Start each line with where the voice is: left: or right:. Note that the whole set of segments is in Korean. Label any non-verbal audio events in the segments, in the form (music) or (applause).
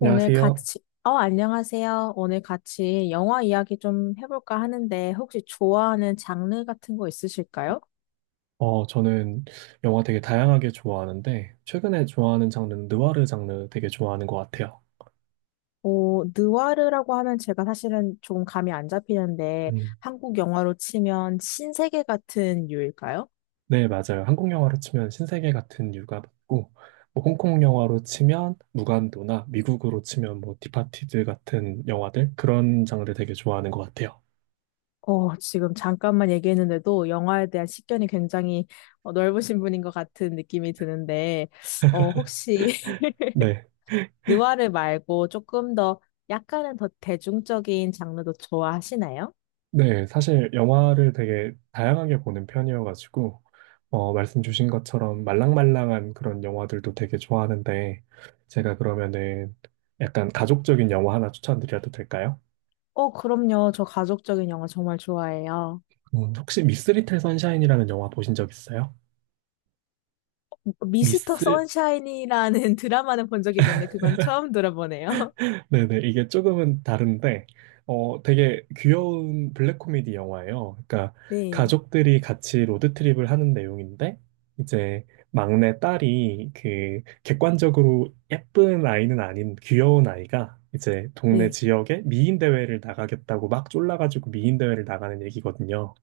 left: 오늘
right: 안녕하세요.
left: 같이, 안녕하세요. 오늘 같이 영화 이야기 좀 해볼까 하는데, 혹시 좋아하는 장르 같은 거 있으실까요?
right: 저는 영화 되게 다양하게 좋아하는데, 최근에 좋아하는 장르는 느와르 장르 되게 좋아하는 것 같아요.
left: 오, 느와르라고 하면 제가 사실은 좀 감이 안 잡히는데,
right: 음,
left: 한국 영화로 치면 신세계 같은 유일까요?
right: 네, 맞아요. 한국 영화로 치면 신세계 같은 유가 맞고, 뭐 홍콩 영화로 치면 무간도나 미국으로 치면 뭐 디파티드 같은 영화들, 그런 장르 되게 좋아하는 것 같아요.
left: 지금 잠깐만 얘기했는데도 영화에 대한 식견이 굉장히 넓으신 분인 것 같은 느낌이 드는데, 혹시 (laughs)
right: 네.
left: 느와르 말고 조금 더 약간은 더 대중적인 장르도 좋아하시나요?
right: 네, 사실 영화를 되게 다양하게 보는 편이어가지고, 말씀 주신 것처럼 말랑말랑한 그런 영화들도 되게 좋아하는데, 제가 그러면은 약간 가족적인 영화 하나 추천드려도 될까요?
left: 그럼요. 저 가족적인 영화 정말 좋아해요.
right: 음. 혹시 미스 리틀 선샤인이라는 영화 보신 적 있어요?
left: 미스터
right: 미스?
left: 선샤인이라는 (laughs) 드라마는 본 적이 있는데 그건 처음 들어보네요. (laughs)
right: 네네, 이게 조금은 다른데, 되게 귀여운 블랙 코미디 영화예요. 그러니까
left: 네,
right: 가족들이 같이 로드트립을 하는 내용인데, 이제 막내 딸이 그 객관적으로 예쁜 아이는 아닌 귀여운 아이가 이제 동네
left: 네.
right: 지역에 미인 대회를 나가겠다고 막 쫄라가지고 미인 대회를 나가는 얘기거든요.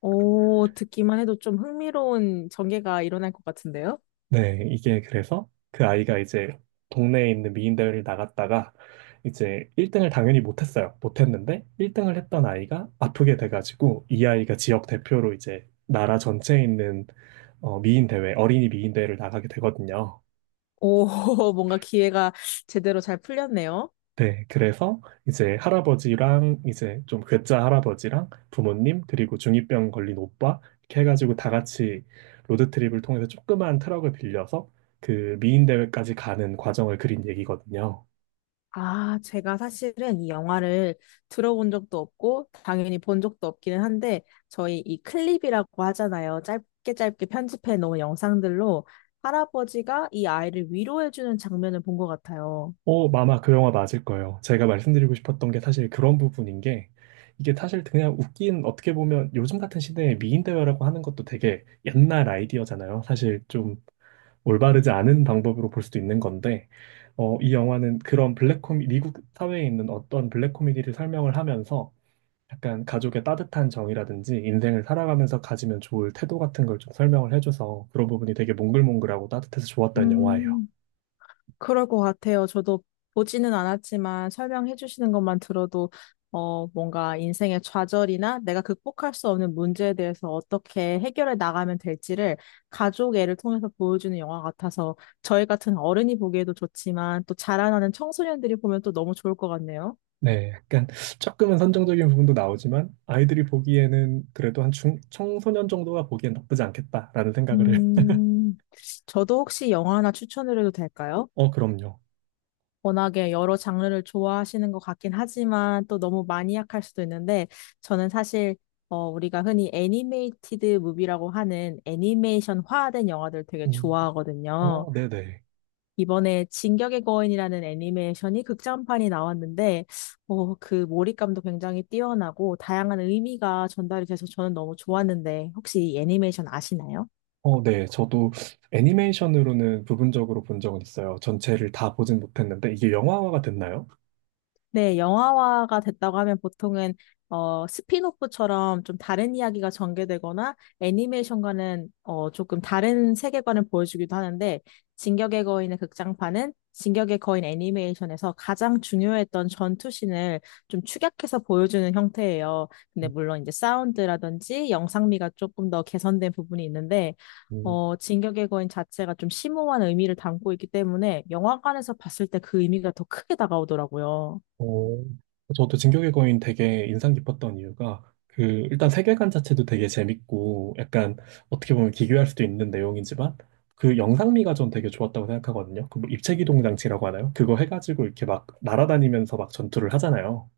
left: 오, 듣기만 해도 좀 흥미로운 전개가 일어날 것 같은데요?
right: 네, 이게 그래서 그 아이가 이제 동네에 있는 미인대회를 나갔다가 이제 1등을 당연히 못했어요. 못했는데 1등을 했던 아이가 아프게 돼가지고 이 아이가 지역 대표로 이제 나라 전체에 있는 미인대회, 어린이 미인대회를 나가게 되거든요.
left: 오, (laughs) 뭔가 기회가 제대로 잘 풀렸네요.
right: 네, 그래서 이제 할아버지랑 이제 좀 괴짜 할아버지랑 부모님 그리고 중이병 걸린 오빠 이렇게 해가지고 다 같이 로드트립을 통해서 조그만 트럭을 빌려서 그 미인 대회까지 가는 과정을 그린 얘기거든요.
left: 아, 제가 사실은 이 영화를 들어본 적도 없고, 당연히 본 적도 없기는 한데, 저희 이 클립이라고 하잖아요. 짧게 편집해 놓은 영상들로 할아버지가 이 아이를 위로해주는 장면을 본 것 같아요.
right: 어, 마마 그 영화 맞을 거예요. 제가 말씀드리고 싶었던 게 사실 그런 부분인 게 이게 사실 그냥 웃긴 어떻게 보면 요즘 같은 시대에 미인 대회라고 하는 것도 되게 옛날 아이디어잖아요. 사실 좀 올바르지 않은 방법으로 볼 수도 있는 건데, 이 영화는 그런 블랙 코미, 미국 사회에 있는 어떤 블랙 코미디를 설명을 하면서 약간 가족의 따뜻한 정이라든지 인생을 살아가면서 가지면 좋을 태도 같은 걸 좀 설명을 해줘서 그런 부분이 되게 몽글몽글하고 따뜻해서 좋았던 영화예요.
left: 음. 그럴 것 같아요. 저도 보지는 않았지만 설명해 주시는 것만 들어도 뭔가 인생의 좌절이나 내가 극복할 수 없는 문제에 대해서 어떻게 해결해 나가면 될지를 가족 애를 통해서 보여주는 영화 같아서 저희 같은 어른이 보기에도 좋지만 또 자라나는 청소년들이 보면 또 너무 좋을 것 같네요.
right: 네, 약간 조금은 선정적인 부분도 나오지만 아이들이 보기에는 그래도 한 중, 청소년 정도가 보기엔 나쁘지 않겠다라는 생각을 해요.
left: 음, 저도 혹시 영화 하나 추천을 해도 될까요?
right: 어, 그럼요.
left: 워낙에 여러 장르를 좋아하시는 것 같긴 하지만 또 너무 마니악할 수도 있는데 저는 사실 우리가 흔히 애니메이티드 무비라고 하는 애니메이션화된 영화들 되게
right: 음,
left: 좋아하거든요.
right: 어, 네네.
left: 이번에 진격의 거인이라는 애니메이션이 극장판이 나왔는데 어, 그 몰입감도 굉장히 뛰어나고 다양한 의미가 전달이 돼서 저는 너무 좋았는데 혹시 이 애니메이션 아시나요?
right: 어, 네. 저도 애니메이션으로는 부분적으로 본 적은 있어요. 전체를 다 보진 못했는데, 이게 영화화가 됐나요?
left: 네, 영화화가 됐다고 하면 보통은 스핀오프처럼 좀 다른 이야기가 전개되거나 애니메이션과는 조금 다른 세계관을 보여주기도 하는데 진격의 거인의 극장판은 진격의 거인 애니메이션에서 가장 중요했던 전투신을 좀 축약해서 보여주는 형태예요. 근데 물론 이제 사운드라든지 영상미가 조금 더 개선된 부분이 있는데
right: 음,
left: 진격의 거인 자체가 좀 심오한 의미를 담고 있기 때문에 영화관에서 봤을 때 그 의미가 더 크게 다가오더라고요.
right: 어, 저도 진격의 거인 되게 인상 깊었던 이유가 그 일단 세계관 자체도 되게 재밌고 약간 어떻게 보면 기괴할 수도 있는 내용이지만 그 영상미가 전 되게 좋았다고 생각하거든요. 그뭐 입체기동 장치라고 하나요? 그거 해가지고 이렇게 막 날아다니면서 막 전투를 하잖아요.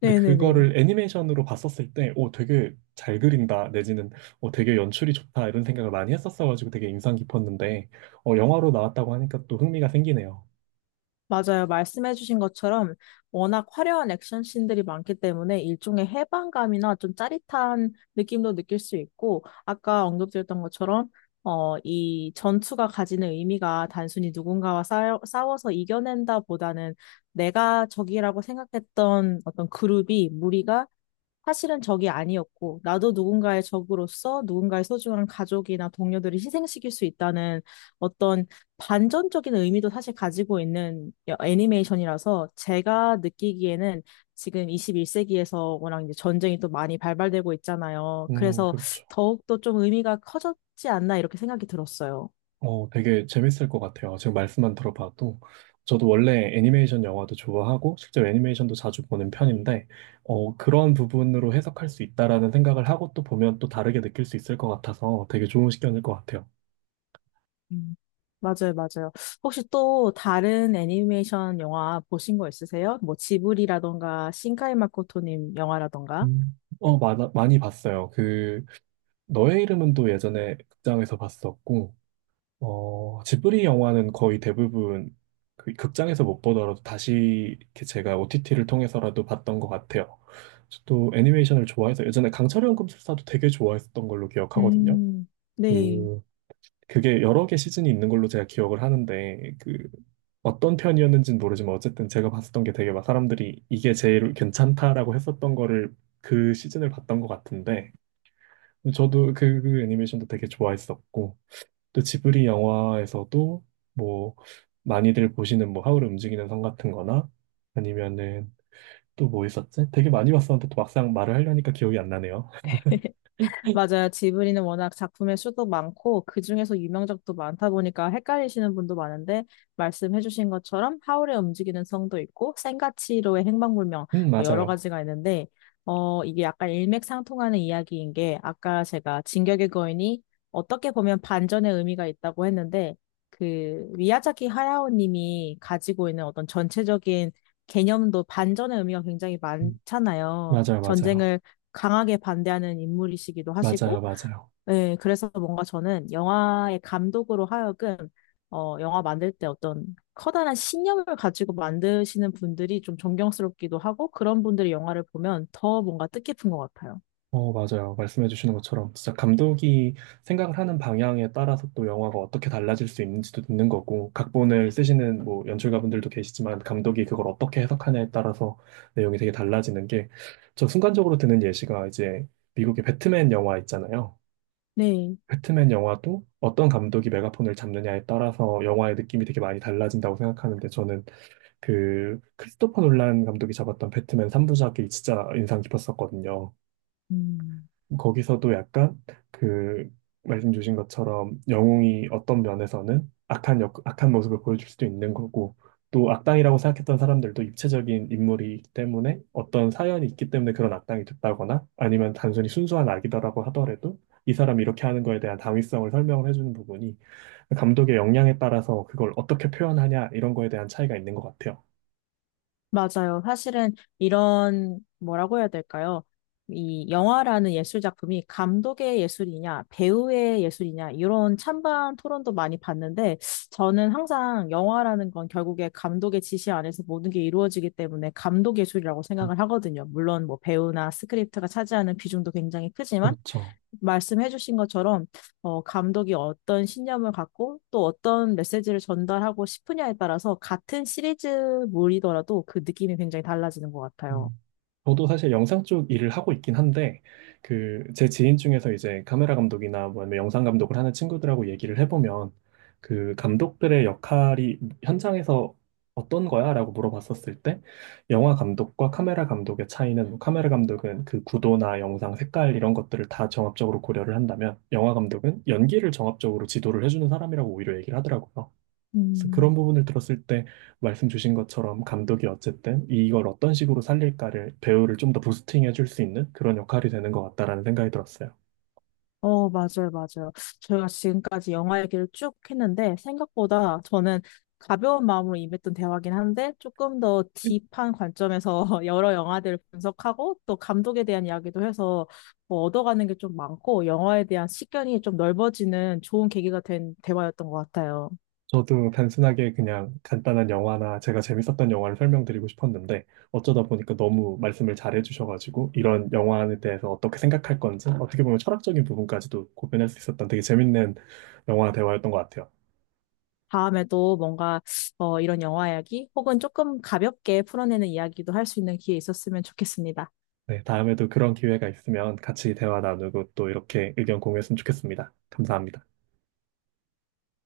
right: 근데
left: 네네네.
right: 그거를 애니메이션으로 봤었을 때, 오, 되게 잘 그린다, 내지는, 되게 연출이 좋다, 이런 생각을 많이 했었어가지고 되게 인상 깊었는데, 영화로 나왔다고 하니까 또 흥미가 생기네요.
left: 맞아요. 말씀해주신 것처럼 워낙 화려한 액션 씬들이 많기 때문에 일종의 해방감이나 좀 짜릿한 느낌도 느낄 수 있고, 아까 언급드렸던 것처럼, 이 전투가 가지는 의미가 단순히 누군가와 싸워서 이겨낸다 보다는 내가 적이라고 생각했던 어떤 그룹이, 무리가 사실은 적이 아니었고, 나도 누군가의 적으로서 누군가의 소중한 가족이나 동료들을 희생시킬 수 있다는 어떤 반전적인 의미도 사실 가지고 있는 애니메이션이라서 제가 느끼기에는 지금 21세기에서 워낙 이제 전쟁이 또 많이 발발되고 있잖아요. 그래서
right: 그렇죠.
left: 더욱더 좀 의미가 커졌지 않나 이렇게 생각이 들었어요.
right: 어, 되게 재밌을 것 같아요. 지금 말씀만 들어봐도. 저도 원래 애니메이션 영화도 좋아하고, 실제 애니메이션도 자주 보는 편인데, 그런 부분으로 해석할 수 있다라는 생각을 하고 또 보면 또 다르게 느낄 수 있을 것 같아서 되게 좋은 시견일 것 같아요.
left: 음, 맞아요, 맞아요. 혹시 또 다른 애니메이션 영화 보신 거 있으세요? 뭐 지브리라던가 신카이 마코토님 영화라던가?
right: 음. 어, 많아, 많이 봤어요. 그 너의 이름은 또 예전에 극장에서 봤었고, 지브리 영화는 거의 대부분 그 극장에서 못 보더라도 다시 이렇게 제가 OTT를 통해서라도 봤던 것 같아요. 저도 애니메이션을 좋아해서 예전에 강철의 연금술사도 되게 좋아했었던 걸로 기억하거든요.
left: 음, 네.
right: 그, 그게 여러 개 시즌이 있는 걸로 제가 기억을 하는데, 그, 어떤 편이었는지는 모르지만 어쨌든 제가 봤었던 게 되게 막 사람들이 이게 제일 괜찮다라고 했었던 거를 그 시즌을 봤던 것 같은데, 저도 그, 그 애니메이션도 되게 좋아했었고, 또 지브리 영화에서도 뭐, 많이들 보시는 뭐, 하울의 움직이는 성 같은 거나, 아니면은 또 뭐 있었지? 되게 많이 봤었는데 또 막상 말을 하려니까 기억이 안 나네요.
left: 맞아요. 지브리는 워낙 작품의 수도 많고, 그중에서 유명작도 많다 보니까 헷갈리시는 분도 많은데, 말씀해주신 것처럼 하울의 움직이는 성도 있고, 센가치로의 행방불명, 뭐 여러
right: 맞아요.
left: 가지가 있는데, 이게 약간 일맥상통하는 이야기인 게, 아까 제가 진격의 거인이 어떻게 보면 반전의 의미가 있다고 했는데, 그, 미야자키 하야오 님이 가지고 있는 어떤 전체적인 개념도 반전의 의미가 굉장히
right: 음,
left: 많잖아요.
right: 맞아요, 맞아요.
left: 전쟁을 강하게 반대하는 인물이시기도
right: 맞아요,
left: 하시고,
right: 맞아요.
left: 예, 그래서 뭔가 저는 영화의 감독으로 하여금, 영화 만들 때 어떤 커다란 신념을 가지고 만드시는 분들이 좀 존경스럽기도 하고, 그런 분들이 영화를 보면 더 뭔가 뜻깊은 것 같아요.
right: 어, 맞아요. 말씀해 주시는 것처럼 진짜 감독이 생각을 하는 방향에 따라서 또 영화가 어떻게 달라질 수 있는지도 있는 거고, 각본을 쓰시는 뭐 연출가분들도 계시지만 감독이 그걸 어떻게 해석하냐에 따라서 내용이 되게 달라지는 게, 저 순간적으로 드는 예시가 이제 미국의 배트맨 영화 있잖아요.
left: 네.
right: 배트맨 영화도 어떤 감독이 메가폰을 잡느냐에 따라서 영화의 느낌이 되게 많이 달라진다고 생각하는데 저는 그 크리스토퍼 놀란 감독이 잡았던 배트맨 3부작이 진짜 인상 깊었었거든요.
left: 음.
right: 거기서도 약간 그 말씀 주신 것처럼 영웅이 어떤 면에서는 악한 역, 악한 모습을 보여줄 수도 있는 거고 또 악당이라고 생각했던 사람들도 입체적인 인물이기 때문에 어떤 사연이 있기 때문에 그런 악당이 됐다거나 아니면 단순히 순수한 악이다라고 하더라도 이 사람이 이렇게 하는 거에 대한 당위성을 설명을 해주는 부분이 감독의 역량에 따라서 그걸 어떻게 표현하냐 이런 거에 대한 차이가 있는 것 같아요.
left: 맞아요. 사실은 이런, 뭐라고 해야 될까요? 이 영화라는 예술 작품이 감독의 예술이냐, 배우의 예술이냐, 이런 찬반 토론도 많이 봤는데, 저는 항상 영화라는 건 결국에 감독의 지시 안에서 모든 게 이루어지기 때문에 감독 예술이라고 생각을 하거든요. 물론 뭐 배우나 스크립트가 차지하는 비중도 굉장히 크지만,
right: 그렇죠.
left: 말씀해 주신 것처럼 감독이 어떤 신념을 갖고 또 어떤 메시지를 전달하고 싶으냐에 따라서 같은 시리즈물이더라도 그 느낌이 굉장히 달라지는 것 같아요.
right: 음. 저도 사실 영상 쪽 일을 하고 있긴 한데, 그, 제 지인 중에서 이제 카메라 감독이나 뭐 아니면 영상 감독을 하는 친구들하고 얘기를 해보면, 그 감독들의 역할이 현장에서 어떤 거야? 라고 물어봤었을 때, 영화 감독과 카메라 감독의 차이는, 뭐 카메라 감독은 그 구도나 영상 색깔 이런 것들을 다 종합적으로 고려를 한다면, 영화 감독은 연기를 종합적으로 지도를 해주는 사람이라고 오히려 얘기를 하더라고요. 그래서 그런
left: 음.
right: 부분을 들었을 때 말씀 주신 것처럼 감독이 어쨌든 이걸 어떤 식으로 살릴까를 배우를 좀 더 부스팅해 줄 수 있는 그런 역할이 되는 것 같다라는 생각이 들었어요.
left: 맞아요, 맞아요. 저희가 지금까지 영화 얘기를 쭉 했는데, 생각보다 저는 가벼운 마음으로 임했던 대화긴 한데, 조금 더 딥한 관점에서 (laughs) 여러 영화들을 분석하고, 또 감독에 대한 이야기도 해서 뭐 얻어가는 게 좀 많고, 영화에 대한 식견이 좀 넓어지는 좋은 계기가 된 대화였던 것 같아요.
right: 저도 단순하게 그냥 간단한 영화나 제가 재밌었던 영화를 설명드리고 싶었는데 어쩌다 보니까 너무 말씀을 잘해 주셔가지고 이런 영화에 대해서 어떻게 생각할 건지 어떻게 보면 철학적인 부분까지도 고민할 수 있었던 되게 재밌는 영화 대화였던 것 같아요.
left: 다음에도 뭔가 이런 영화 이야기, 혹은 조금 가볍게 풀어내는 이야기도 할 수 있는 기회 있었으면 좋겠습니다.
right: 네, 다음에도 그런 기회가 있으면 같이 대화 나누고 또 이렇게 의견 공유했으면 좋겠습니다. 감사합니다.